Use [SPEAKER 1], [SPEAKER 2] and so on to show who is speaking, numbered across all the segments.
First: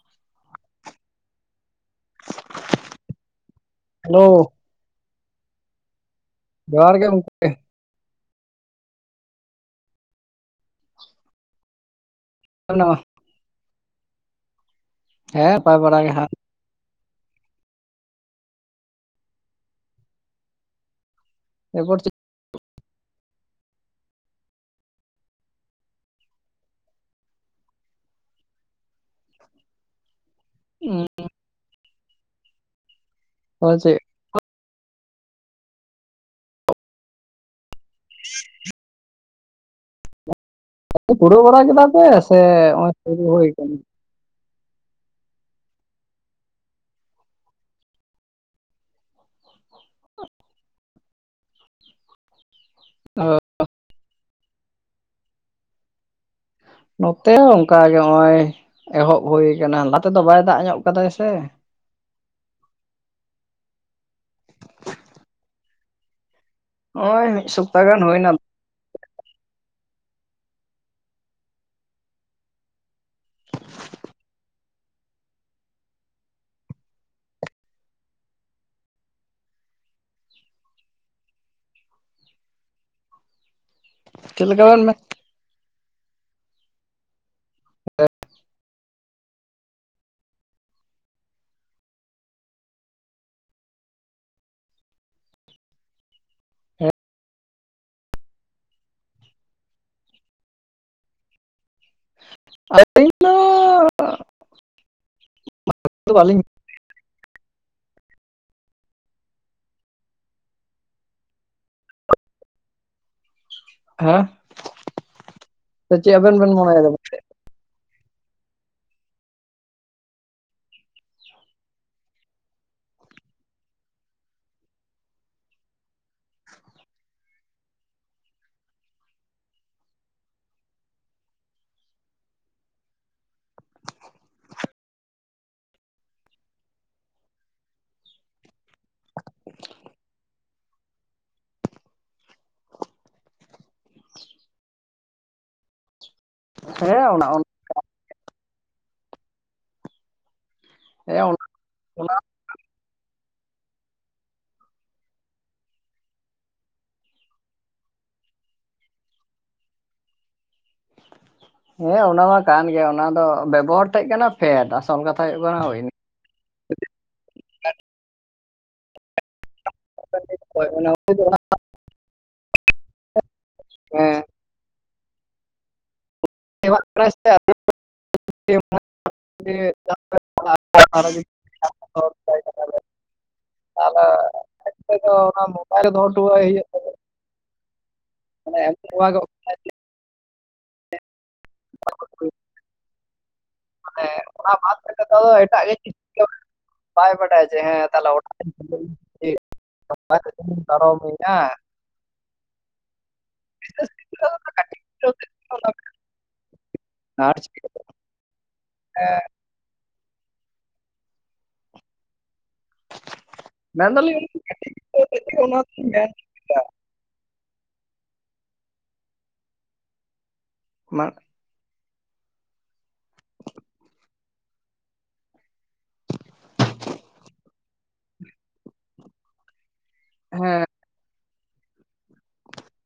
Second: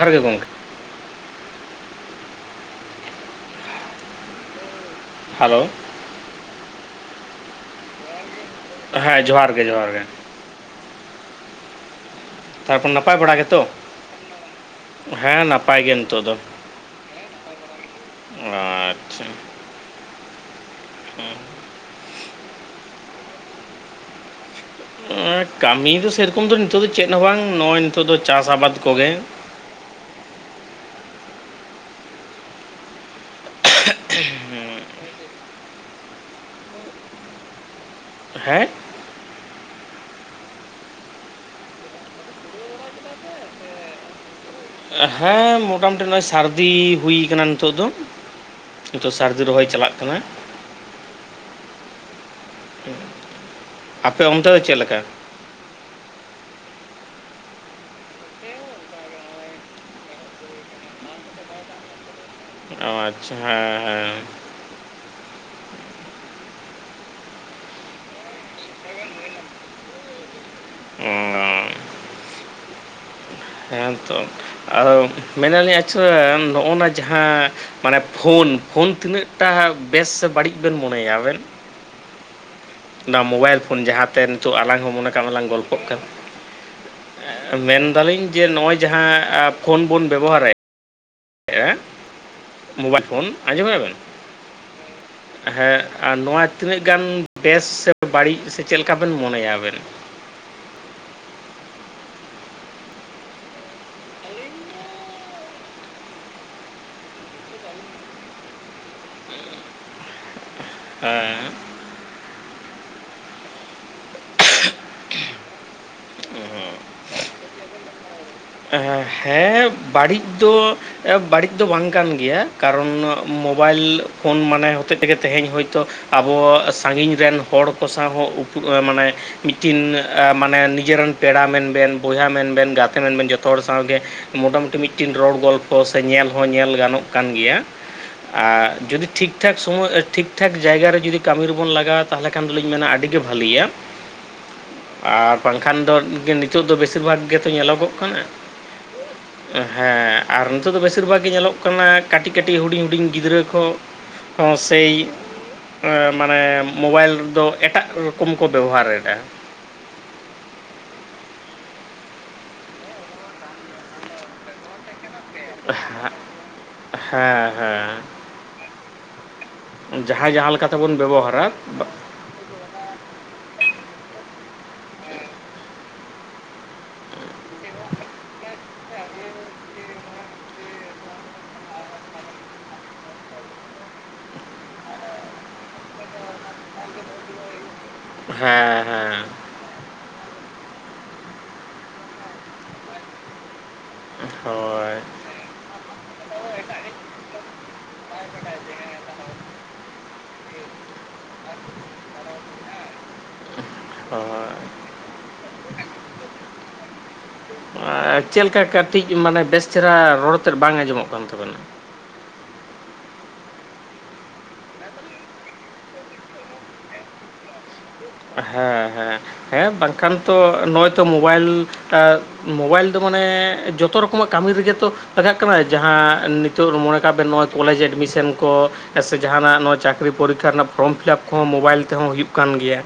[SPEAKER 1] ᱡᱚᱦᱟᱨ ᱜᱮ ᱜᱚᱢᱠᱮ
[SPEAKER 2] ᱦᱮᱞᱳᱣ
[SPEAKER 1] ᱦᱮᱞᱳᱣ
[SPEAKER 2] ᱡᱚᱦᱟᱨ ᱜᱮ ᱜᱚᱢᱠᱮ
[SPEAKER 1] ᱦᱮᱸ ᱡᱚᱦᱟᱨ ᱜᱮ ᱡᱚᱦᱟᱨ ᱜᱮ, ᱛᱟᱨᱯᱚᱨ
[SPEAKER 2] ᱱᱟᱣᱟ
[SPEAKER 1] ᱱᱟᱯᱟᱭ ᱵᱟᱲᱟ ᱜᱮᱛᱚ? ᱦᱮᱸ ᱱᱟᱯᱟᱭ ᱜᱤᱭ
[SPEAKER 2] ᱵᱟᱲᱟ ᱜᱮ
[SPEAKER 1] ᱱᱤᱛᱚᱜ
[SPEAKER 2] ᱦᱟᱸᱜ
[SPEAKER 1] ᱫᱚ᱾ ᱚ ᱟ--ᱪᱷᱟ᱾ ᱦᱩᱼᱼ
[SPEAKER 2] ᱮᱵᱚᱨ ᱪᱮᱫ
[SPEAKER 1] ᱮᱩᱸᱼ ᱠᱟᱢᱤ ᱫᱚ ᱥᱮᱨᱚᱠᱚᱢ ᱫᱚ ᱱᱤᱛᱚᱜ ᱫᱚ ᱪᱮᱫ ᱦᱚᱸ ᱵᱟᱝ ᱱᱚᱜᱼᱚᱭ ᱱᱤᱛᱚᱜ ᱫᱚ ᱪᱟᱥ ᱟᱵᱟᱫ ᱠᱚ ᱜᱮ᱾
[SPEAKER 2] ᱩᱸᱻ ᱟᱫ ᱪᱮᱫ?
[SPEAKER 1] ᱦᱩᱸ ᱦᱮᱜ᱾
[SPEAKER 2] ᱯᱩᱨᱟᱹᱣ ᱵᱟᱲᱟ ᱠᱮᱫᱟ ᱯᱮ ᱥᱮ ᱱᱚᱜᱚᱭ ᱦᱩᱭ ᱠᱟᱱᱟ᱾
[SPEAKER 1] ᱦᱮᱸ ᱢᱩᱴᱟᱢᱩᱴᱤ ᱱᱚᱜᱼᱚᱭ ᱥᱟᱨᱫᱤ ᱦᱩᱭ ᱟᱠᱟᱱᱟ ᱱᱤᱛᱚᱜ ᱫᱚ, ᱱᱤᱛᱚᱜ ᱥᱟᱹᱨᱫᱤ ᱨᱚᱦᱚᱭ ᱪᱟᱞᱟᱜ ᱠᱟᱱᱟ।
[SPEAKER 2] ᱚ।
[SPEAKER 1] ᱟᱯᱮ ᱚᱱᱛᱮ ᱫᱚ ᱪᱮᱫ ᱞᱮᱠᱟ?
[SPEAKER 2] ᱱᱚᱛᱮ ᱦᱚᱸ ᱚᱱᱠᱟ ᱜᱮ। ᱱᱚᱜᱼᱚᱭ ᱮᱦᱚᱵ ᱦᱩᱭᱩ ᱟᱠᱟᱱᱟ। ᱞᱟᱦᱟ ᱛᱮᱫᱚ ᱵᱟᱭ ᱫᱟᱜ ᱧᱚᱜ ᱠᱟᱫᱟᱭ ᱥᱮ।
[SPEAKER 1] ᱟᱪᱷᱟ ᱦᱮᱸ ᱦᱮᱸ।
[SPEAKER 2] ᱱᱚᱜᱼᱚᱭ ᱢᱤᱫ ᱥᱚᱯᱛᱟᱦᱚ ᱜᱟᱱ ᱦᱩᱭ ᱮᱱᱟ।
[SPEAKER 1] ᱚ ᱦᱮᱸ ᱛᱚ। ᱟᱫᱚ ᱢᱮᱱᱟᱞᱤᱧ ᱟᱪᱷᱟ ᱱᱚᱜᱼᱚ ᱱᱟ ᱡᱟᱦᱟᱸ ᱼᱼ ᱢᱟᱱᱮ ᱯᱷᱳᱱ, ᱯᱷᱳᱱ ᱛᱤᱱᱟᱹᱜᱴᱟ ᱵᱮᱥ ᱥᱮ ᱵᱟᱹᱲᱤᱡ ᱵᱮᱱ ᱢᱚᱱᱮᱭᱟ ᱟᱵᱮᱱ? ᱚᱱᱟ ᱢᱳᱵᱟᱭᱤᱞ ᱯᱷᱳᱱ, ᱡᱟᱦᱟᱸᱛᱮ
[SPEAKER 2] ᱪᱮᱫ
[SPEAKER 1] ᱱᱤᱛᱚᱜ
[SPEAKER 2] ᱞᱮᱠᱟ
[SPEAKER 1] ᱟᱞᱟᱝ
[SPEAKER 2] ᱵᱮᱱ
[SPEAKER 1] ᱦᱚᱸ ᱢᱚᱱᱮ ᱠᱟᱜ ᱢᱮ ᱞᱟᱝ ᱜᱚᱞᱯᱚᱜ ᱠᱟᱱᱟ। ᱢᱮᱱᱫᱟᱞᱤᱧ ᱡᱮ ᱱᱚᱜᱼᱚᱭ ᱡᱟᱦᱟᱸ ᱯᱷᱳᱱ ᱵᱚᱱ ᱵᱮᱵᱚᱦᱟᱨᱮᱫ ᱼᱼ ᱢᱳᱵᱟᱭᱤᱞ ᱯᱷᱳᱱ, ᱟᱸᱡᱚᱢᱮᱜᱼᱟ ᱵᱮᱱ?
[SPEAKER 2] [inaudible]
[SPEAKER 1] ᱦᱮᱸ ᱟᱨ ᱱᱚᱣᱟ ᱛᱤᱱᱟᱹᱜ
[SPEAKER 2] ᱦᱮᱸ,
[SPEAKER 1] ᱜᱟᱱ ᱵᱮᱥ, ᱥᱮ ᱵᱟᱹᱲᱤᱡ, ᱥᱮ ᱪᱮᱫ ᱞᱮᱠᱟ ᱵᱮᱱ ᱢᱚᱱᱮᱭᱟ ᱟᱵᱮᱱ?
[SPEAKER 2] [inaudible] ᱛᱚ ᱵᱟᱞᱤᱧ ᱼᱼ
[SPEAKER 1] ᱦᱮᱸ।
[SPEAKER 2] ᱦᱮᱸ, ᱥᱮ ᱪᱮᱫ ᱟᱵᱮᱱ ᱵᱮᱱ ᱢᱚᱱᱮ ᱮᱫᱟ? [inaudible]
[SPEAKER 1] ᱦᱮᱸ, ᱵᱟᱹᱲᱤᱡ ᱫᱚ ᱼᱼ ᱵᱟᱹᱲᱤᱡ ᱫᱚ ᱵᱟᱝ ᱠᱟᱱ ᱜᱮᱭᱟ। ᱠᱟᱨᱚᱱ ᱢᱳᱵᱟᱭᱤᱞ ᱯᱷᱳᱱ ᱢᱟᱱᱮ ᱦᱚᱛᱮᱡ ᱛᱮᱜᱮ ᱛᱮᱦᱮᱧ ᱦᱚᱳᱭᱛᱳ ᱼᱼ ᱟᱵᱚ ᱥᱟᱺᱜᱤᱧ ᱨᱮᱱ ᱦᱚᱲ ᱠᱚ ᱥᱟᱶ ᱦᱚᱸ [unintelligible] ᱢᱟᱱᱮ ᱼᱼ ᱢᱤᱫᱴᱤᱱ ᱢᱟᱱᱮ ᱱᱤᱡᱮᱱ ᱯᱮᱲᱟ ᱢᱮᱱᱵᱮᱱ, ᱵᱚᱭᱦᱟ ᱢᱮᱱᱵᱮᱱ, ᱜᱟᱛᱮ ᱢᱮᱱ ᱵᱮᱱ ᱡᱚᱛ ᱼᱼ ᱡᱚᱛᱚ ᱦᱚᱲ ᱥᱟᱶᱜᱮ ᱢᱳᱴᱟᱢᱩᱴᱤ ᱢᱤᱫᱴᱤᱱ ᱨᱚᱲ ᱜᱚᱞᱯᱷᱚ ᱥᱮ ᱧᱮᱞ ᱦᱚᱸ ᱧᱮᱞ ᱜᱟᱱᱚᱜ ᱠᱟᱱ ᱜᱮᱭᱟ। ᱟᱨ ᱡᱩᱫᱤ ᱴᱷᱤᱠᱼ ᱴᱷᱟᱠ ᱥᱚᱢᱚᱭ ᱴᱷᱤᱠᱼ ᱴᱷᱟᱠ ᱡᱟᱭᱜᱟ ᱨᱮ ᱡᱩᱫᱤ ᱠᱟᱹᱢᱤ ᱨᱮᱵᱚᱱ ᱞᱟᱜᱟᱣᱟ, ᱛᱟᱦᱟᱞᱮ ᱠᱷᱟᱱ ᱫᱚᱞᱤᱧ ᱢᱮᱱᱟ ᱟᱹᱰᱤ ᱜᱮ ᱵᱷᱟᱹᱞᱤᱭᱟ।
[SPEAKER 2] [inaudible]
[SPEAKER 1] ᱟᱨ ᱵᱟᱝᱠᱷᱟᱱ ᱫᱚ ᱱᱤᱛᱚᱜ ᱫᱚ ᱵᱮᱥᱤᱨ
[SPEAKER 2] ᱦᱮᱸ
[SPEAKER 1] ᱵᱷᱟᱜᱽ
[SPEAKER 2] ᱚᱱᱟ ᱚᱱᱟ
[SPEAKER 1] ᱜᱮᱛᱚ ᱧᱮᱞᱚᱜᱚᱜ ᱠᱟᱱᱟ। ᱦᱮᱸ, ᱟᱨ ᱱᱤᱛᱚᱜ ᱫᱚ ᱵᱮᱥᱤᱨ
[SPEAKER 2] ᱦᱮᱸ
[SPEAKER 1] ᱵᱷᱟᱜᱽ ᱜᱮ
[SPEAKER 2] ᱚᱱᱟ
[SPEAKER 1] ᱧᱮᱞᱚᱜ ᱠᱟᱱᱟ
[SPEAKER 2] ᱚᱱᱟ
[SPEAKER 1] ᱠᱟᱹᱴᱤᱡ ᱼᱼ ᱠᱟᱹᱴᱤᱡ ᱦᱩᱰᱤᱧ ᱜᱤᱫᱽᱨᱟᱹ ᱠᱚ ᱦᱚᱸ ᱥᱮ ᱼᱼ ᱚ ᱢᱟᱱᱮ ᱢᱳᱵᱟᱭᱤᱞ ᱫᱚ ᱮᱴᱟᱜ ᱨᱚᱠᱚᱢ ᱠᱚ ᱵᱮᱵᱚᱦᱟᱨᱮᱫᱟ।
[SPEAKER 2] ᱦᱮᱸ ᱚᱱᱟ ᱢᱟ ᱠᱟᱱ ᱜᱮᱭᱟ। ᱚᱱᱟ ᱫᱚ ᱵᱮᱵᱚᱦᱟᱨ ᱴᱷᱮᱡ ᱠᱟᱱᱟ ᱯᱷᱮᱰ। ᱟᱥᱚᱞ ᱠᱟᱛᱷᱟ ᱦᱩᱭᱩᱜ ᱠᱟᱱᱟ ᱦᱩᱭ ᱼᱼ
[SPEAKER 1] ᱦᱮᱸ ᱦᱮᱸ। ᱡᱟᱦᱟᱸᱭ ᱡᱟᱦᱟᱸ ᱛᱮᱵᱚᱱ ᱵᱮᱵᱚᱦᱟᱨᱟ,
[SPEAKER 2] ᱦᱮᱸ। [inaudible] [inaudible] ᱛᱟᱦᱟᱞᱮ ᱟᱢ ᱛᱮ ᱫᱚ ᱚᱱᱟ ᱢᱳᱵᱟᱭᱤᱞ ᱫᱚᱦᱚ ᱦᱚᱴᱚᱣᱟᱭ ᱦᱩᱭᱩᱜ ᱛᱟᱢᱟ। [inaudible]
[SPEAKER 1] ᱦᱮᱸ
[SPEAKER 2] ᱱᱚᱣᱟ ᱜᱮ
[SPEAKER 1] ᱦᱮᱸ।
[SPEAKER 2] [inaudible] ᱢᱟᱱᱮ ᱚᱱᱟ ᱵᱟᱫ
[SPEAKER 1] ᱦᱳᱭ
[SPEAKER 2] ᱠᱟᱛᱮ ᱫᱚ ᱮᱴᱟᱜ ᱜᱮ ᱼᱼ ᱵᱟᱭ ᱵᱟᱰᱟᱭᱟ ᱡᱮ, ᱦᱮᱸ ᱛᱟᱦᱟᱞᱮ [inaudible] ᱯᱟᱨᱚᱢ [inaudible]
[SPEAKER 1] ᱦᱳᱭ। ᱟᱨ ᱪᱮᱫ ᱞᱮᱠᱟ ᱠᱟᱹᱴᱤᱡ ᱢᱟᱱᱮ ᱵᱮᱥ ᱪᱮᱦᱨᱟ ᱨᱚᱲ ᱛᱮᱫ ᱵᱟᱝ ᱟᱸᱡᱚᱢᱚᱜ ᱠᱟᱱ ᱛᱟᱵᱮᱱᱟ।
[SPEAKER 2] ᱢᱮᱱᱫᱟᱞᱤᱧ ᱠᱟᱹᱴᱤᱡ [inaudible]
[SPEAKER 1] ᱦᱮᱸ ᱦᱮᱸ ᱦᱮᱸ ᱵᱟᱝᱠᱷᱟᱱ ᱛᱚ ᱱᱚᱜᱼᱚᱭ ᱛᱚ
[SPEAKER 2] ᱢᱮᱱ
[SPEAKER 1] ᱢᱳᱵᱟᱭᱤᱞ ᱼᱼ ᱢᱳᱚᱵᱟᱭᱤᱞ ᱫᱚ ᱢᱟᱱᱮ, ᱡᱚᱛᱚ ᱨᱚᱠᱚᱢᱟᱜ ᱠᱟᱹᱢᱤ ᱨᱮᱜᱮ ᱛᱚ ᱼᱼ ᱟᱡᱟᱜ ᱠᱟᱱᱟ ᱡᱟᱦᱟᱸ ᱱᱤᱛᱚᱜ ᱢᱚᱱᱮ ᱠᱟᱜ ᱵᱮᱱ ᱱᱚᱜᱼᱚᱭ ᱠᱚᱞᱮᱡᱽ ᱮᱰᱢᱤᱥᱮᱱ ᱠᱚ, ᱥᱮ ᱡᱟᱦᱟᱱᱟᱜ ᱱᱚᱣᱟᱜ ᱪᱟ ᱼᱼ ᱪᱟᱹᱠᱨᱤ ᱯᱚᱨᱤᱠᱷᱟ
[SPEAKER 2] ᱦᱮᱸ
[SPEAKER 1] ᱨᱮᱱᱟᱜ ᱯᱷᱨᱚᱢ ᱯᱷᱤᱞᱟᱯ ᱠᱚ ᱢᱳᱵᱟᱭᱤᱞ ᱛᱮᱦᱚᱸ ᱦᱩᱭᱩᱜ ᱠᱟᱱ ᱜᱮᱭᱟ᱾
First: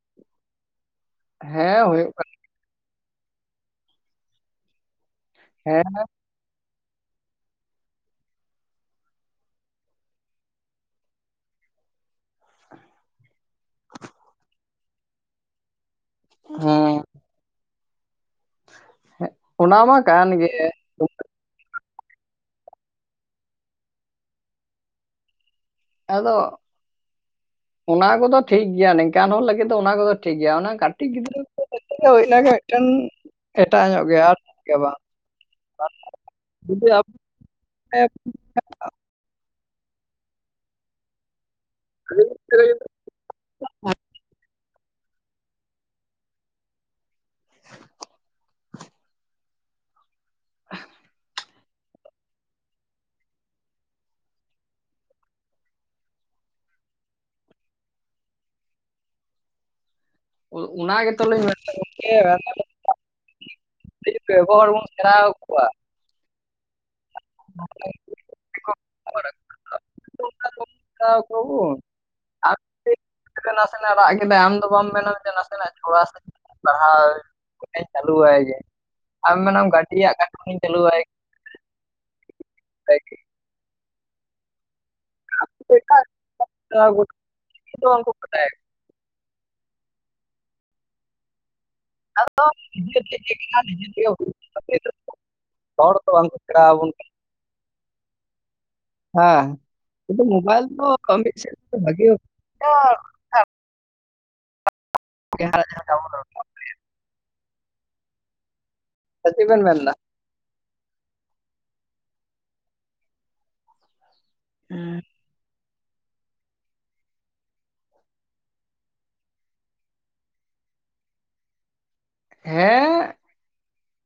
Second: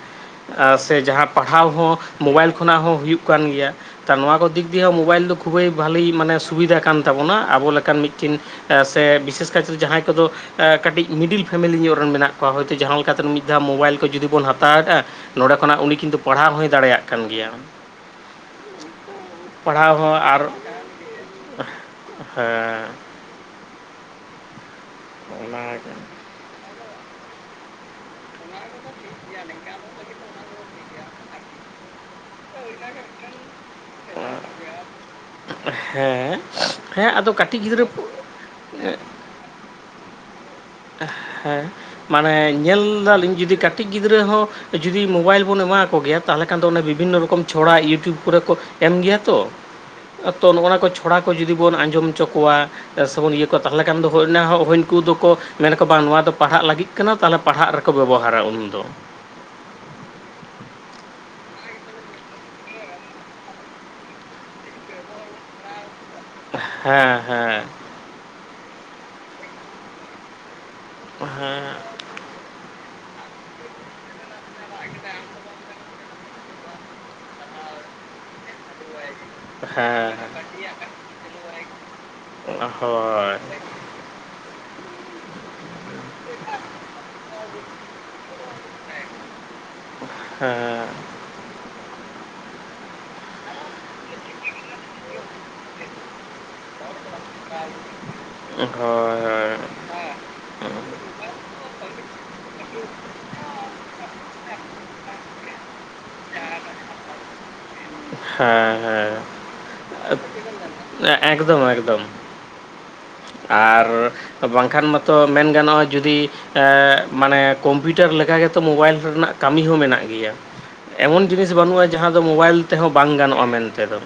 [SPEAKER 1] ᱚᱸ ᱥᱮ ᱡᱟᱦᱟᱸ ᱯᱟᱲᱦᱟᱶ
[SPEAKER 2] ᱦᱮᱸ
[SPEAKER 1] ᱦᱚᱸ
[SPEAKER 2] ᱦᱩᱭᱩᱜ ᱠᱟᱱᱟ
[SPEAKER 1] ᱢᱳᱵᱟᱭᱤᱞᱼᱼ ᱠᱷᱚᱱᱟᱜ ᱦᱩᱭᱩᱜ ᱠᱟᱱ ᱜᱮᱭᱟ ᱱᱚᱣᱟ ᱠᱚ ᱫᱤᱠ ᱫᱤᱭᱮ ᱢᱳᱵᱟᱭᱤᱞ ᱫᱚ
[SPEAKER 2] ᱦᱮᱸ
[SPEAKER 1] ᱵᱷᱟᱞᱤ ᱢᱟᱱᱮ ᱥᱩᱵᱤᱫᱟ ᱠᱟᱱ, ᱛᱟᱵᱚᱱᱟ ᱟᱵᱚ ᱞᱮᱠᱟᱱ ᱢᱤᱫᱴᱤᱱ ᱥᱮ ᱵᱤᱥᱮᱥ ᱠᱟᱭᱛᱮ ᱡᱟᱦᱟᱸᱭ ᱠᱚᱫᱚᱼᱼ ᱠᱟᱹᱴᱤᱡ ᱢᱤᱰᱤᱞ ᱯᱷᱮᱢᱮᱞᱤ ᱧᱚᱜ ᱨᱮᱱ ᱢᱮᱱᱟᱜ ᱠᱚᱣᱟ ᱠᱟᱹᱴᱤᱪ ᱢᱤᱰᱤᱞ ᱯᱷᱮᱢᱮᱞᱤ ᱧᱳᱶ ᱨᱮᱱ ᱢᱮᱱᱟᱜ ᱠᱚᱣᱟ ᱦᱳᱭᱛᱳ ᱡᱟᱦᱟᱸ ᱞᱮᱠᱟᱛᱮ ᱢᱤᱫ ᱫᱷᱟᱣ ᱢᱳᱵᱟᱭᱤᱞ ᱠᱚ ᱡᱩᱫᱤ ᱵᱚᱱ ᱦᱟᱛᱟᱣᱮᱫᱼᱟ ᱦᱟᱛᱟᱣᱮᱫᱼᱟ ᱱᱚᱰᱮ ᱠᱷᱚᱱᱟᱜ ᱩᱱᱤ ᱠᱤᱱ ᱫᱚ ᱯᱟᱲᱦᱟᱣ ᱦᱚᱸᱭ ᱫᱟᱲᱮᱭᱟᱜ ᱠᱟᱱ ᱜᱮᱭᱟ᱾
[SPEAKER 2] ᱦᱮᱸ ᱚᱱᱟ
[SPEAKER 1] ᱯᱟᱲᱦᱟᱣ
[SPEAKER 2] ᱢᱟ
[SPEAKER 1] ᱦᱚᱸ
[SPEAKER 2] ᱠᱟᱱ
[SPEAKER 1] ᱟᱨ
[SPEAKER 2] ᱜᱮ
[SPEAKER 1] ᱦᱮᱸᱼᱼ ᱚᱱᱟ [inaudible]
[SPEAKER 2] ᱟᱫᱚ? ᱚᱱᱟ ᱠᱚᱫᱚ ᱴᱷᱤᱠ ᱜᱮᱭᱟ ᱱᱤᱝᱠᱟᱱ ᱦᱚᱲ ᱞᱟᱹᱜᱤᱫ ᱫᱚ ᱚᱱᱟ ᱠᱚᱫᱚ ᱴᱷᱤᱠ ᱜᱮᱭᱟ ᱚᱱᱟ ᱠᱟᱹᱴᱤᱡ ᱜᱤᱫᱽᱨᱟᱹ ᱠᱚ ᱞᱟᱹᱜᱤᱫ, ᱦᱩᱭ ᱱᱟᱜᱮ ᱢᱤᱫ ᱴᱮᱱ ᱮᱴᱟᱜ ᱧᱚᱜ ᱜᱮᱭᱟ ᱟᱨ ᱜᱮᱭᱟ ᱵᱟᱝ᱾
[SPEAKER 1] ᱦᱮᱸ
[SPEAKER 2] ᱡᱩᱫᱤ
[SPEAKER 1] ᱦᱮᱸ
[SPEAKER 2] ᱟᱯᱮ
[SPEAKER 1] ᱟᱫᱚ ᱠᱟᱹᱴᱤᱡ ᱜᱤᱫᱽᱨᱟᱹ ᱠᱚᱼᱼ ᱦᱮᱸ ᱢᱟᱱᱮ ᱧᱮᱞ ᱫᱟᱞᱤᱧ ᱡᱩᱫᱤ ᱠᱟᱹᱴᱤᱡ ᱜᱤᱫᱽᱨᱟᱹ ᱦᱚᱸᱼᱼ ᱡᱩᱫᱤ ᱢᱳᱵᱟᱭᱤᱞ ᱵᱚᱱ ᱮᱢᱟ ᱠᱚᱜᱮ ᱛᱟᱦᱚᱞ ᱠᱷᱟᱱ ᱫᱚ ᱚᱱᱟ ᱵᱤᱵᱷᱤᱱᱱᱚ ᱨᱚᱠᱚᱢ ᱪᱷᱚᱲᱟ ᱤᱭᱩᱴᱩᱵᱽ ᱠᱚᱨᱮ ᱠᱚᱼᱼ ᱮᱢ ᱜᱮᱭᱟ ᱛᱚ ᱟᱛᱚ ᱱᱚᱜᱟ ᱠᱚ ᱪᱷᱚᱲᱟ ᱠᱚ ᱡᱩᱫᱤ ᱵᱚᱱ ᱟᱸᱡᱚᱢ ᱦᱚᱪᱚ ᱠᱚᱣᱟ᱾ ᱥᱮᱵᱚᱱ ᱤᱭᱟᱹ ᱠᱚᱣᱟ ᱛᱟᱦᱚᱞᱮ ᱠᱷᱟᱱ ᱫᱚᱭ ᱩᱱᱠᱩ ᱫᱚᱠᱚ᱾ ᱢᱮᱱᱟᱠᱚ ᱵᱟᱝ ᱱᱚᱣᱟ ᱫᱚ ᱯᱟᱲᱦᱟᱜ ᱞᱟᱹᱜᱤᱫ ᱠᱟᱱᱟ ᱛᱟᱦᱚᱞᱮ ᱯᱟᱲᱦᱟᱜ ᱨᱮᱠᱚ ᱵᱮᱵᱚᱦᱟᱨᱟ ᱩᱱ ᱫᱚ᱾
[SPEAKER 2] ᱚᱱᱟ ᱜᱮ ᱛᱚ ᱞᱤᱧ ᱢᱮᱱᱫᱟ ᱜᱚᱢᱠᱮ [inaudible] ᱟᱹᱰᱤ ᱵᱮᱚᱜᱚᱦ [inaudible] ᱦᱚᱲ ᱵᱚᱱ ᱥᱮᱬᱟ ᱟ ᱠᱚᱣᱟ
[SPEAKER 1] ᱦᱮᱸ ᱦᱮᱸ᱾
[SPEAKER 2] ᱠᱚ [inaudible] ᱱᱟᱥᱮᱱᱟᱜ ᱨᱟᱜ ᱠᱮᱫᱟᱭ ᱟᱢ ᱫᱚ ᱵᱟᱢ ᱢᱮᱱᱟ ᱱᱟᱥᱮᱱᱟᱜ ᱪᱷᱚᱲᱟ ᱥᱮ ᱯᱟᱲᱦᱟᱣᱼᱼ ᱦᱮᱧ ᱪᱟᱞᱩ ᱵᱟᱲᱟᱭ ᱜᱮ᱾ ᱟᱢ ᱢᱮᱱᱟᱢ ᱜᱟᱹᱰᱤᱭᱟᱜ
[SPEAKER 1] ᱦᱮᱸ ᱦᱮᱸ
[SPEAKER 2] ᱠᱟᱴᱷᱟ ᱠᱷᱚᱱᱤᱧ ᱪᱟᱹᱞᱩᱟᱭ [inaudible]
[SPEAKER 1] ᱦᱳᱭ
[SPEAKER 2] ᱠᱚ [inaudible]
[SPEAKER 1] ᱦᱮᱸ᱾
[SPEAKER 2] ᱟ [inaudible] ᱦᱚᱲ ᱫᱚ ᱵᱟᱝᱠᱚ ᱥᱮᱬᱟ ᱟᱵᱚᱱ ᱠᱟᱱᱟ᱾
[SPEAKER 1] ᱥ ᱟ [unintelligible] ᱦᱚᱸ᱾
[SPEAKER 2] ᱦᱮᱸ ᱠᱮᱱᱛᱩ ᱢᱳ ᱵᱟᱭᱤᱞ ᱫᱚ ᱠᱟᱹᱢᱤ ᱥᱮᱪ ᱠᱚ ᱵᱷᱟᱜᱮ ᱚᱸ [inaudible] ᱰᱩᱱ [inaudible]
[SPEAKER 1] ᱦᱮᱸ
[SPEAKER 2] ᱪᱮᱫ ᱵᱮᱱ ᱢᱮᱱᱫᱟ?
[SPEAKER 1] ᱦᱮᱸ ᱮᱠᱫᱚᱢ ᱮᱠᱫᱚᱢ᱾ ᱟᱨ ᱵᱟᱝᱠᱷᱟᱱ ᱢᱟᱛᱚ ᱢᱮᱱ ᱜᱟᱱᱚᱜᱼᱟ ᱡᱩᱫᱤ ᱦᱮᱸ ᱢᱟᱱᱮ ᱠᱚᱢᱯᱤᱭᱩᱴᱟᱨ ᱜᱮ ᱛᱚ ᱢᱳᱵᱟᱭᱤᱞ ᱨᱮᱱᱟᱜ ᱠᱟ. ᱢᱤ ᱦᱚᱸ ᱢᱮᱱᱟᱜ ᱜᱮᱭᱟ᱾ ᱮᱢᱚᱱ ᱡᱤᱱᱤᱥ ᱵᱟᱹᱱᱩᱜᱼᱟ ᱡᱟᱸᱦᱟᱸ ᱫᱚ ᱢᱳᱵᱟᱭᱤᱞ ᱛᱮᱦᱚᱸ
[SPEAKER 2] ᱦᱮᱸ
[SPEAKER 1] ᱵᱟᱝ ᱜᱟᱱᱚᱜᱼᱟ ᱢᱮᱱᱛᱮ ᱫᱚ᱾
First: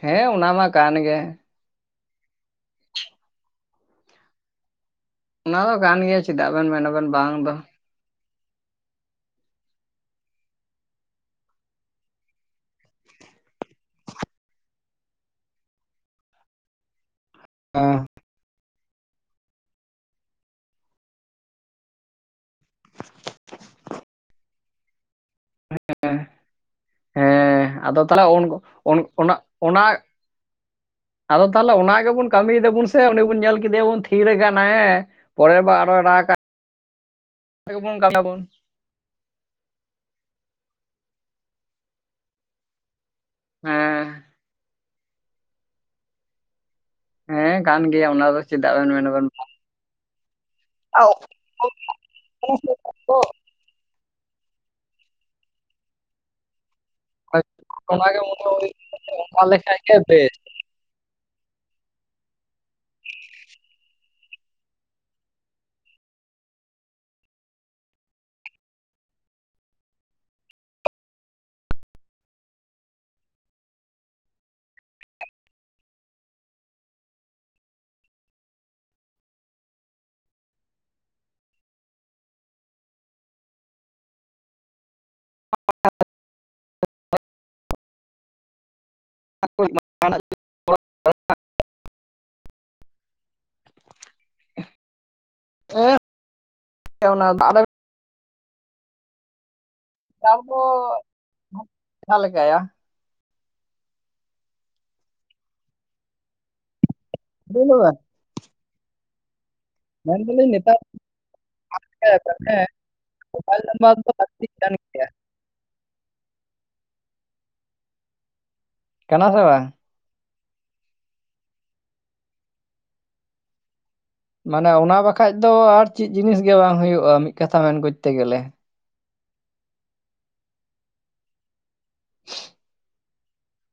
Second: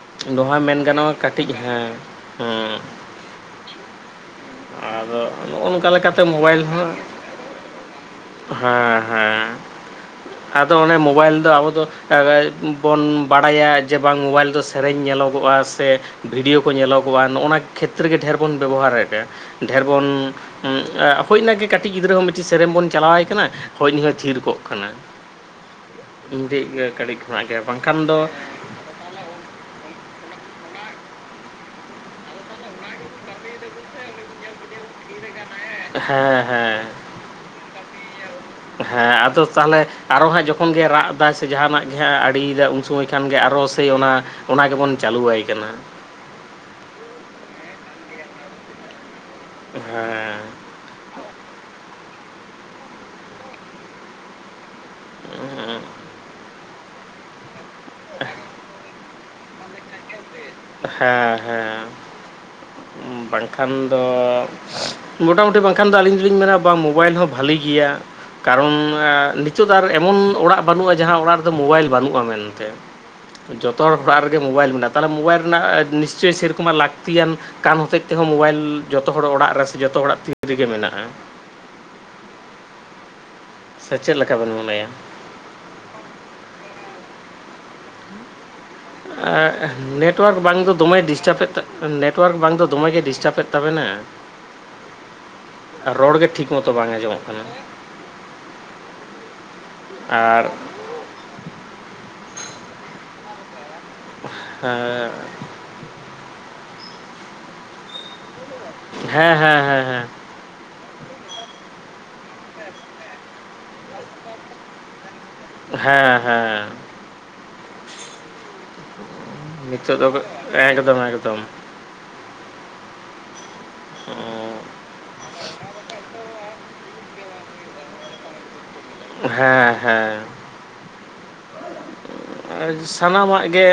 [SPEAKER 2] ᱦᱮᱸ ᱚᱱᱟ
[SPEAKER 1] ᱱᱚᱣᱟᱦᱚᱸ
[SPEAKER 2] ᱢᱟ
[SPEAKER 1] ᱢᱮᱱ
[SPEAKER 2] ᱠᱟᱱ
[SPEAKER 1] ᱜᱟᱱᱚᱜᱼᱟ
[SPEAKER 2] ᱜᱮ
[SPEAKER 1] ᱠᱟᱹᱴᱤᱡ ᱦᱮᱸ ᱦᱚᱸ᱾ ᱟᱫᱚ
[SPEAKER 2] ᱚᱱᱟ
[SPEAKER 1] ᱱᱚᱜᱼᱚ
[SPEAKER 2] ᱫᱚ
[SPEAKER 1] ᱱᱚᱝᱠᱟ
[SPEAKER 2] ᱠᱟᱱ ᱜᱮᱭᱟ
[SPEAKER 1] ᱞᱮᱠᱟᱛᱮ
[SPEAKER 2] ᱪᱮᱫᱟᱜ
[SPEAKER 1] ᱢᱳᱵᱟᱭᱤᱞ
[SPEAKER 2] ᱵᱮᱱ
[SPEAKER 1] ᱦᱚᱸ
[SPEAKER 2] ᱢᱮᱱᱟᱵᱮᱱ ᱵᱟᱝ ᱫᱚ᱾
[SPEAKER 1] ᱦᱮᱸ ᱦᱮᱸ᱾
[SPEAKER 2] [unintelligible]
[SPEAKER 1] ᱟᱫᱚ ᱚᱱᱮ ᱢᱳᱵᱟᱭᱤᱞ ᱫᱚ ᱟᱵᱚ ᱫᱚ [inaudible] ᱵᱚᱱ ᱵᱟᱰᱟᱭᱟ ᱡᱮ ᱵᱟᱝ ᱢᱵᱟᱭᱤᱞ ᱫᱚ ᱥᱮᱨᱮᱧ ᱧᱮᱞᱚᱜᱚᱜᱼᱟ ᱥᱮ ᱵᱷᱤᱰᱭᱳ ᱠᱚ ᱧᱮᱞᱚᱜᱚᱜᱼᱟ ᱱᱚᱜᱼᱟ
[SPEAKER 2] ᱚ
[SPEAKER 1] ᱠᱷᱮᱛᱨᱮ ᱜᱮ ᱰᱷᱮᱨ ᱵᱚᱱ ᱵᱮᱵᱚᱦᱟᱨᱮᱫᱼᱟ᱾ ᱰᱷᱮᱨ ᱵᱚᱱ [inaudible] ᱦᱩᱭᱱᱟ ᱜᱮ ᱠᱟᱹᱴᱤᱡ ᱜᱤᱫᱽᱨᱟᱹ ᱦᱚᱸ ᱢᱤᱫ ᱴᱤ ᱥᱮᱨᱮᱧ ᱵᱚᱱ ᱪᱟᱞᱟᱣᱟᱭ ᱠᱟᱱᱟ ᱦᱤ ᱦᱚᱸ ᱛᱷᱤᱨ ᱠᱚᱜ ᱠᱟᱱᱟᱭ᱾ ᱤᱧ ᱴᱷᱮᱡ ᱜᱮ ᱠᱟᱹᱴᱤᱡ ᱠᱷᱚᱱᱟᱜ ᱜᱮ ᱵᱟᱝᱠᱷᱟᱱ ᱫᱚ
[SPEAKER 2] ᱚᱱ ᱚᱱᱟ ᱚᱱᱟ ᱟᱫᱚ ᱛᱟᱦᱚᱞᱮ ᱚᱱᱟ ᱜᱮᱵᱚᱱ ᱠᱟᱹᱢᱤᱭ ᱫᱟᱵᱚᱱ ᱥᱮ ᱩᱱᱤ ᱵᱚᱱ ᱧᱮᱞ ᱠᱮᱫᱮᱭᱟᱵᱚᱱ ᱛᱷᱤᱨ ᱠᱟᱱᱟ ᱦᱮᱸ᱾ ᱯᱚᱨᱮᱨ ᱟᱵᱟᱨ ᱨᱟᱜᱟ
[SPEAKER 1] ᱦᱮᱸ ᱦᱮᱸ
[SPEAKER 2] [unintelligible] ᱠᱟᱢᱤᱭᱟ ᱵᱚᱱ ᱾
[SPEAKER 1] ᱦᱮᱸ ᱟᱫᱚ ᱛᱟᱦᱚᱞᱮ ᱟᱨᱚ ᱦᱟᱸᱜ ᱡᱚᱠᱷᱚᱱ ᱜᱮᱭ ᱨᱟᱜ ᱮ ᱫᱟᱭ ᱥᱮ ᱡᱟᱦᱟᱱᱟᱜ ᱜᱮ ᱦᱟᱜ ᱟᱲᱤᱭᱮᱫᱟᱭ ᱩᱱ ᱥᱚᱢᱚᱭ ᱠᱷᱟᱱ ᱜᱮ ᱟᱨᱚ ᱥᱮᱭ
[SPEAKER 2] ᱦᱮᱸ
[SPEAKER 1] ᱚᱱᱟ ᱚᱱᱟ ᱜᱮᱵᱚᱱ ᱪᱟᱹᱞᱩᱭᱣᱟᱭ ᱠᱟᱱᱟ᱾
[SPEAKER 2] ᱦᱮᱸ ᱠᱟᱱ ᱜᱮᱭᱟ ᱚᱱᱟ ᱫᱚ ᱪᱮᱫᱟᱜ ᱵᱮᱱ ᱢᱮᱱᱟ ᱵᱮᱱ᱾
[SPEAKER 1] ᱦᱮᱸ᱾
[SPEAKER 2] [inaudible]
[SPEAKER 1] ᱦᱮᱸ ᱦᱩᱸ
[SPEAKER 2] ᱚᱱᱟᱜᱮ ᱢᱚᱱᱮ ᱚᱱᱟ ᱞᱮᱠᱟ ᱜᱮ ᱵᱮᱥ᱾
[SPEAKER 1] ᱦᱮᱸ ᱦᱮᱸ᱾
[SPEAKER 2] [unintelligible]
[SPEAKER 1] ᱵᱟᱲᱠᱷᱟᱱ ᱫᱚ ᱢᱚᱴᱟᱢᱩᱴᱤ ᱵᱟᱝᱠᱷᱟᱱ ᱫᱚ ᱟᱹᱞᱤᱧ ᱫᱚᱞᱤᱧ ᱢᱮᱱᱟ ᱵᱟᱝ ᱢᱳᱵᱟᱭᱤᱞ ᱦᱚᱸ ᱵᱷᱟᱹᱞᱤᱮ ᱜᱮᱭᱟ᱾ ᱠᱟᱨᱚᱱ ᱱᱤᱛᱚᱜ ᱟᱨ ᱮᱢᱚᱱ ᱚᱲᱟᱜ ᱵᱟᱹᱱᱩᱜᱼᱟ ᱡᱟᱦᱟᱸ ᱚᱲᱟᱜ ᱨᱮᱫᱚ ᱢᱳᱵᱟᱭᱤᱞ ᱵᱟᱹᱱᱩᱜᱼᱟ ᱢᱮᱱᱛᱮ᱾ ᱡᱚᱛᱚ ᱦᱚᱲ ᱨᱮᱜᱮ ᱢᱳᱵᱟᱭᱤᱞ ᱢᱮᱱᱟᱜᱼᱟ ᱛᱟᱦᱚᱞᱮ ᱢᱳᱵᱟᱭᱤᱞ ᱨᱮᱱᱟᱜ ᱱᱤᱥᱪᱚᱭ ᱥᱮᱨᱚᱠᱚᱢ ᱞᱟᱹᱠᱛᱤᱭᱟᱱ ᱠᱟᱱ ᱦᱚᱛᱮᱡ ᱛᱮᱦᱚᱸ ᱢᱳᱵᱟᱭᱤᱞ ᱡᱚᱛᱚ ᱦᱚᱲ ᱚᱲᱟᱜ ᱨᱮᱥ ᱡᱚᱛᱚ ᱦᱚᱲᱟᱜ ᱛᱤ ᱨᱮᱜᱮ ᱢᱮᱱᱟᱜᱼᱟ᱾ ᱥᱮ ᱪᱮᱫ ᱞᱮᱠᱟ ᱵᱮᱱ ᱢᱚᱱᱮᱭᱟ?
[SPEAKER 2] [inaudible]
[SPEAKER 1] ᱟᱸ ᱱᱮᱴᱳᱣᱟᱨᱠ ᱵᱟᱝ ᱫᱚ ᱫᱚᱢᱮ ᱰᱤᱥᱴᱟᱵᱽ ᱮᱫ ᱛᱟᱦᱮᱸ ᱱᱮᱴ ᱴᱚᱣᱟᱨᱠ ᱵᱟᱝ ᱫᱚ ᱫᱚᱢᱮᱜᱮ ᱰᱤᱥᱴᱟᱵ ᱮᱫ ᱛᱟᱵᱤᱱᱟ? ᱟᱨ ᱨᱚᱲᱜᱮ ᱴᱷᱤᱠ ᱢᱚᱛᱚ ᱵᱟᱝ ᱟᱸᱡᱚᱢᱚᱜ
[SPEAKER 2] ᱚᱱᱟ ᱫᱚ
[SPEAKER 1] ᱠᱟᱱᱟ᱾
[SPEAKER 2] ᱟᱫᱚ [unintelligible]
[SPEAKER 1] ᱟᱨ
[SPEAKER 2] ᱟᱵᱚ ᱡᱟᱦᱟᱸ ᱞᱮᱠᱟᱭᱟ᱾
[SPEAKER 1] ᱦᱮᱸ᱾
[SPEAKER 2] [unintelligible]
[SPEAKER 1] ᱦᱮᱸ ᱦᱮᱸ ᱦᱮᱸ ᱦᱮᱸ᱾
[SPEAKER 2] ᱫᱚ ᱵᱚᱞᱮ ᱱᱮᱛᱟᱨ [inaudible] ᱵᱟᱹᱲᱛᱤᱜ ᱠᱟᱱ ᱜᱮᱭᱟ᱾
[SPEAKER 1] ᱦᱮᱸ ᱦᱮᱸ᱾
[SPEAKER 2] ᱠᱟᱱᱟ ᱥᱮ ᱵᱟᱝ᱾
[SPEAKER 1] [unintelligible] ᱮᱠᱫᱚᱢ ᱮᱠᱫᱚᱢ᱾ [unintelligible]
[SPEAKER 2] ᱢᱟᱱᱮ ᱚᱱᱟ ᱵᱟᱠᱷᱟᱡ ᱫᱚ ᱟᱨ ᱪᱮᱫ ᱡᱤᱱᱤᱥ ᱜᱮ ᱵᱟᱝ ᱦᱩᱭᱩᱜᱼᱟ ᱢᱤᱫ ᱠᱟᱛᱷᱟ ᱢᱮᱱ ᱜᱚᱡᱛᱮ ᱜᱮᱞᱮ᱾
[SPEAKER 1] ᱦᱮᱸ ᱦᱮᱸ᱾ ᱥᱟᱱᱟᱢᱟᱜ ᱜᱮ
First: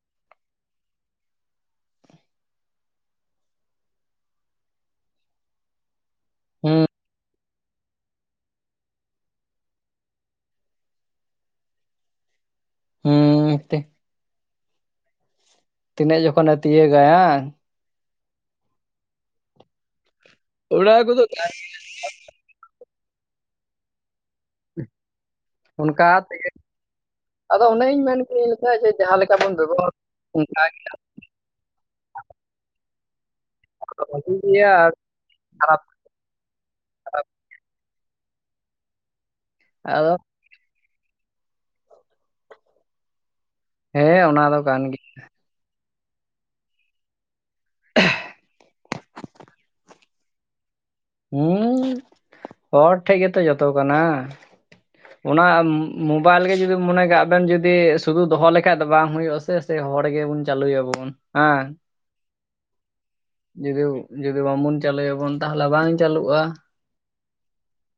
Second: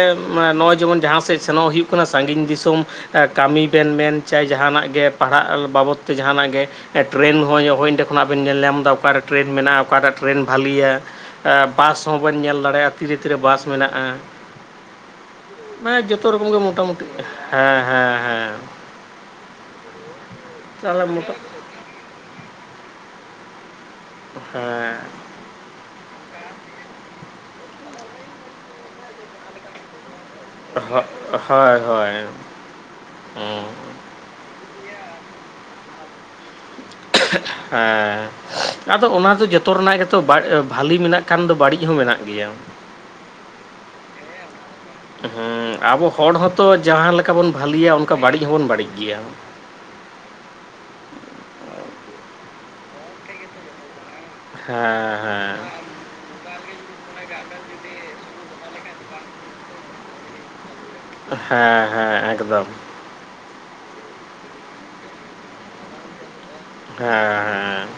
[SPEAKER 1] ᱱᱚᱜᱼᱚᱭ ᱡᱮᱢᱚᱱ ᱡᱟᱦᱟᱸ ᱥᱮᱫ ᱥᱮᱱᱚᱜ ᱦᱩᱭᱩᱜ ᱠᱟᱱᱟ ᱥᱟᱺᱜᱤᱧ ᱫᱤᱥᱚᱢ ᱠᱟᱹᱢᱤ ᱵᱮᱱ ᱢᱮᱱ ᱪᱟᱭ ᱡᱟᱦᱟᱱᱟᱜ ᱜᱮ ᱯᱟᱲᱦᱟᱜ ᱵᱟᱵᱚᱫ ᱛᱮ ᱡᱟᱦᱟᱱᱟᱜ ᱜᱮ
[SPEAKER 2] ᱦᱩᱸ
[SPEAKER 1] ᱴᱨᱮᱱ ᱦᱚᱸᱜ ᱦᱚᱜᱼᱰᱮ ᱠᱷᱚᱱᱟᱜ ᱵᱮᱱ ᱧᱮᱞ ᱧᱟᱢ ᱮᱫᱟ ᱚᱠᱟᱴᱟᱜ ᱴᱮᱨᱮᱱ ᱢᱮᱱᱟᱜᱼᱟ ᱚᱠᱟᱴᱟᱜ ᱴᱮᱨᱮᱱ ᱵᱷᱟᱹᱞᱤᱭᱟ ᱵᱟᱥ ᱦᱚᱸᱵᱚᱱ ᱧᱮᱞ ᱫᱟᱲᱮᱭᱟᱜᱼᱟ ᱛᱤᱨᱮ ᱛᱤᱨᱮ
[SPEAKER 2] ᱦᱩᱸ
[SPEAKER 1] ᱵᱟᱥ
[SPEAKER 2] ᱛᱤ-
[SPEAKER 1] ᱢᱮᱱᱟᱜᱼᱟ᱾ ᱢᱟᱱᱮ
[SPEAKER 2] ᱛᱤᱱᱟᱹᱜ
[SPEAKER 1] ᱡᱚᱛᱚ
[SPEAKER 2] ᱡᱚᱠᱷᱚᱱᱮ
[SPEAKER 1] ᱨᱚᱠᱚᱢ ᱜᱮ
[SPEAKER 2] ᱛᱤᱭᱟᱹᱜᱟ
[SPEAKER 1] ᱢᱚᱴᱟᱢᱩᱴᱤ
[SPEAKER 2] ᱦᱟᱝ?
[SPEAKER 1] ᱦᱮᱸ ᱦᱮᱸ ᱦᱮᱸ᱾ ᱛᱟᱦᱚᱞᱮ ᱢᱚᱴᱟ
[SPEAKER 2] [unintelligible]
[SPEAKER 1] ᱦᱮᱸ,
[SPEAKER 2] ᱚᱱᱠᱟ ᱛᱮᱜᱮ ᱟᱫᱚ ᱚᱱᱮᱧ ᱢᱮᱱ ᱠᱮᱜ ᱞᱮᱠᱟ ᱡᱮ ᱡᱟᱦᱟᱸ ᱞᱮᱠᱟ ᱵᱚᱱ ᱵᱮᱵᱚᱦᱟᱨ ᱚᱱᱠᱟ ᱜᱮ ᱟᱵᱚ
[SPEAKER 1] ᱦᱚᱜ ᱦᱳᱭ ᱦᱳᱭ ᱦᱩᱸ,
[SPEAKER 2] ᱵᱷᱟᱜᱤ ᱨᱮᱭᱟ ᱟᱨ ᱠᱷᱟᱨᱟᱯ
[SPEAKER 1] ᱦᱮᱸ ᱟᱫᱚ ᱚᱱᱟ ᱫᱚ ᱡᱚᱛᱚ ᱨᱮᱱᱟᱜ
[SPEAKER 2] ᱟᱫᱚ
[SPEAKER 1] ᱜᱮᱛᱚ ᱵᱟ ᱵᱷᱟᱹᱞᱤ ᱢᱮᱱᱟᱜ ᱠᱷᱟᱱ ᱫᱚ ᱵᱟᱹᱲᱤᱡ ᱦᱚᱸ ᱢᱮᱱᱟᱜ ᱜᱮᱭᱟ᱾
[SPEAKER 2] ᱦᱮᱸ ᱚᱱᱟ ᱫᱚ ᱠᱟᱱ ᱜᱮᱭᱟ,
[SPEAKER 1] ᱦᱮᱸ ᱟᱵᱚ ᱦᱚᱲ ᱦᱚᱸᱛᱚ ᱡᱟᱦᱟᱸ ᱞᱮᱠᱟ ᱵᱚᱱ ᱵᱷᱟᱹᱞᱤᱭᱟ ᱚᱱᱠᱟ ᱵᱟᱹᱲᱤᱡ ᱦᱚᱸᱵᱚᱱ ᱵᱟᱹᱲᱤᱡ ᱜᱮᱭᱟ,
[SPEAKER 2] ᱦᱩᱸ ᱦᱚᱲ ᱴᱷᱮᱡ ᱜᱮᱛᱚ ᱡᱚᱛᱚ ᱠᱟᱱᱟ
[SPEAKER 1] ᱦᱮᱸ
[SPEAKER 2] ᱚᱱᱟ
[SPEAKER 1] ᱦᱮᱸ
[SPEAKER 2] ᱢᱳᱵᱟᱞ ᱜᱮ ᱡᱩᱫᱤ ᱢᱚᱱᱮ ᱠᱟᱜ ᱵᱮᱱ ᱡᱩᱫᱤ ᱥᱩᱫᱩ ᱫᱚᱦᱚ ᱞᱮᱠᱷᱟᱡ ᱫᱚ ᱵᱟᱝ ᱦᱩᱭᱩᱜᱼᱟ ᱥᱮ ᱦᱚᱲ ᱜᱮᱵᱚᱱ ᱪᱟᱹᱞᱩᱭᱟ ᱵᱚᱱ᱾
[SPEAKER 1] ᱦᱮᱸ ᱦᱮᱸ ᱮᱠᱫᱚᱢ᱾
[SPEAKER 2] ᱡᱩᱫᱤ ᱡᱩᱫᱤ ᱵᱟᱵᱚᱱ ᱪᱟᱹᱞᱩᱭᱟ ᱵᱚᱱ ᱛᱟᱦᱚᱞᱮ ᱵᱟᱝ ᱪᱟᱹᱞᱩᱜᱼᱟ।
[SPEAKER 1] ᱦᱮᱸ ᱦᱮᱸ।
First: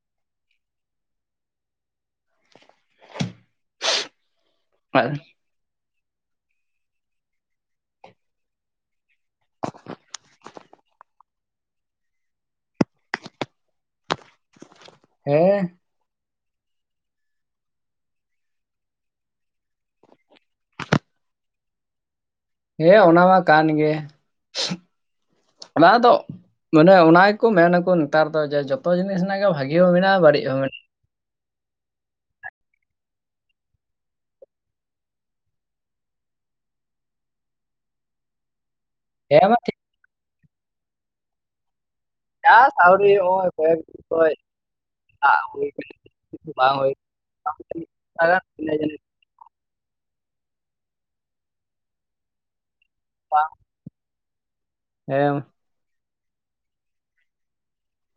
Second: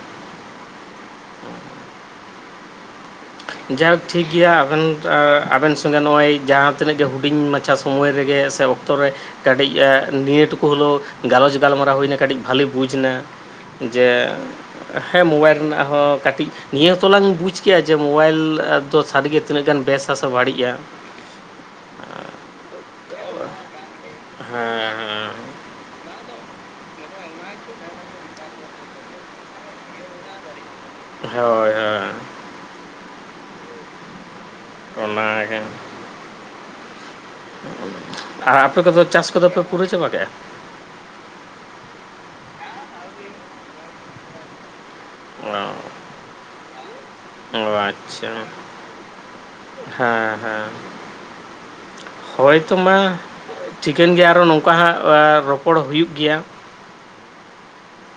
[SPEAKER 1] ᱡᱟᱭᱦᱳᱠ ᱴᱷᱤᱠ ᱜᱮᱭᱟ ᱟᱵᱮᱱ ᱟᱵᱮᱱ ᱥᱚᱸᱜᱮ ᱱᱚᱜᱼᱚᱭ ᱡᱟᱦᱟᱸ ᱛᱤᱱᱟᱹᱜ ᱜᱮ ᱦᱩᱰᱤᱧ ᱢᱟᱪᱷᱟ ᱥᱚᱢᱚᱭ ᱨᱮᱜᱮ, ᱥᱮ ᱚᱠᱛᱚ ᱨᱮ, ᱠᱟᱹᱴᱤᱡ ᱮ ᱱᱤᱭᱟᱹ ᱴᱩᱠᱩ ᱦᱚᱞᱮᱣ ᱜᱟᱞᱚᱪ ᱜᱟᱞᱢᱟᱨᱟᱣ ᱦᱩᱭᱱᱟ, ᱠᱟᱹᱴᱤᱡ ᱵᱷᱟᱹᱞᱤ ᱵᱩᱡᱽᱱᱟ। ᱡᱮ ᱦᱮᱸ ᱢᱳᱵᱟᱭᱤᱞ ᱨᱮᱱᱟᱜ ᱦᱚᱸ ᱠᱟᱹᱴᱤᱡ, ᱱᱤᱭᱟᱹ ᱦᱚᱛᱚ ᱞᱟᱝ ᱵᱩᱡᱽ ᱠᱮᱭᱟ ᱡᱮ ᱢᱳᱵᱟᱭᱤᱞ ᱫᱚ ᱥᱟᱹᱨᱤᱜᱮ ᱛᱤᱱᱟᱹᱜ ᱜᱟᱱ ᱵᱮᱥᱟ ᱥᱮ ᱵᱟᱹᱲᱤᱡᱼᱟ?
[SPEAKER 2] ᱦᱮᱸ, ᱚᱱᱟ ᱢᱟ ᱠᱟᱱ ᱜᱮ।
[SPEAKER 1] ᱦᱮᱸ ᱦᱮᱸ।
[SPEAKER 2] ᱚᱱᱟ ᱫᱚ ᱢᱟᱱᱮ ᱚᱱᱟ ᱜᱮᱠᱚ ᱢᱮᱱᱟᱠᱚ ᱱᱮᱛᱟᱨ ᱫᱚ ᱡᱮ ᱡᱷᱚᱛᱚ ᱡᱤᱱᱤᱥ ᱦᱮᱱᱟᱜ ᱜᱮ ᱵᱷᱟᱹᱜᱤ ᱦᱚᱸ ᱢᱮᱱᱟᱜᱼᱟ ᱵᱟᱹᱲᱤᱡ ᱦᱚᱸ ᱢᱮᱱᱟᱜᱼᱟ।
[SPEAKER 1] ᱦᱳᱭ ᱦᱳᱭ। ᱚᱱᱟᱜᱮ, ᱟᱨ ᱟᱯᱮ ᱫᱚᱯᱮ ᱪᱟᱥ
[SPEAKER 2] ᱦᱮᱸ
[SPEAKER 1] ᱠᱚᱫᱚ
[SPEAKER 2] ᱢᱟ
[SPEAKER 1] ᱯᱮ
[SPEAKER 2] ᱴᱷᱤᱠ
[SPEAKER 1] ᱯᱩᱨᱟᱹ ᱪᱟᱵᱟ ᱠᱮᱜᱼᱟ?
[SPEAKER 2] ᱪᱟᱥ ᱟᱹᱣᱨᱤ ᱦᱚᱸᱜᱼᱚᱭ ᱠᱚᱭᱮᱠ ᱫᱤᱱ ᱠᱷᱚᱡ,
[SPEAKER 1] ᱚ ᱚ ᱟᱪᱪᱷᱟ
[SPEAKER 2] [unintelligible]
[SPEAKER 1] ᱦᱮᱸ ᱦᱮᱸ, ᱦᱚᱭᱛᱚ ᱢᱟ
[SPEAKER 2] [unintelligible]
[SPEAKER 1] ᱪᱤᱠᱟᱹᱱ ᱜᱮᱭᱟ ᱟᱨᱳ ᱱᱚᱝᱠᱟ ᱦᱟᱸᱜ ᱟ
[SPEAKER 2] ᱦᱮᱸ
[SPEAKER 1] ᱨᱚᱯᱚᱲ ᱦᱩᱭᱩᱜ ᱜᱮᱭᱟ।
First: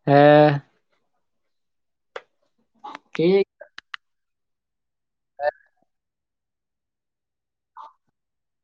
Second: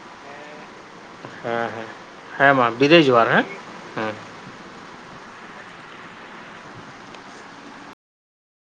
[SPEAKER 2] ᱦᱮᱸ।
[SPEAKER 1] ᱦᱮᱸ ᱦᱮᱸ, ᱦᱮᱸ ᱢᱟ ᱵᱤᱫᱟᱹᱭ ᱡᱚᱦᱟᱨ
[SPEAKER 2] ᱴᱷᱤᱠ
[SPEAKER 1] ᱦᱮᱸ ᱦᱮᱸ।
[SPEAKER 2] [unintelligible]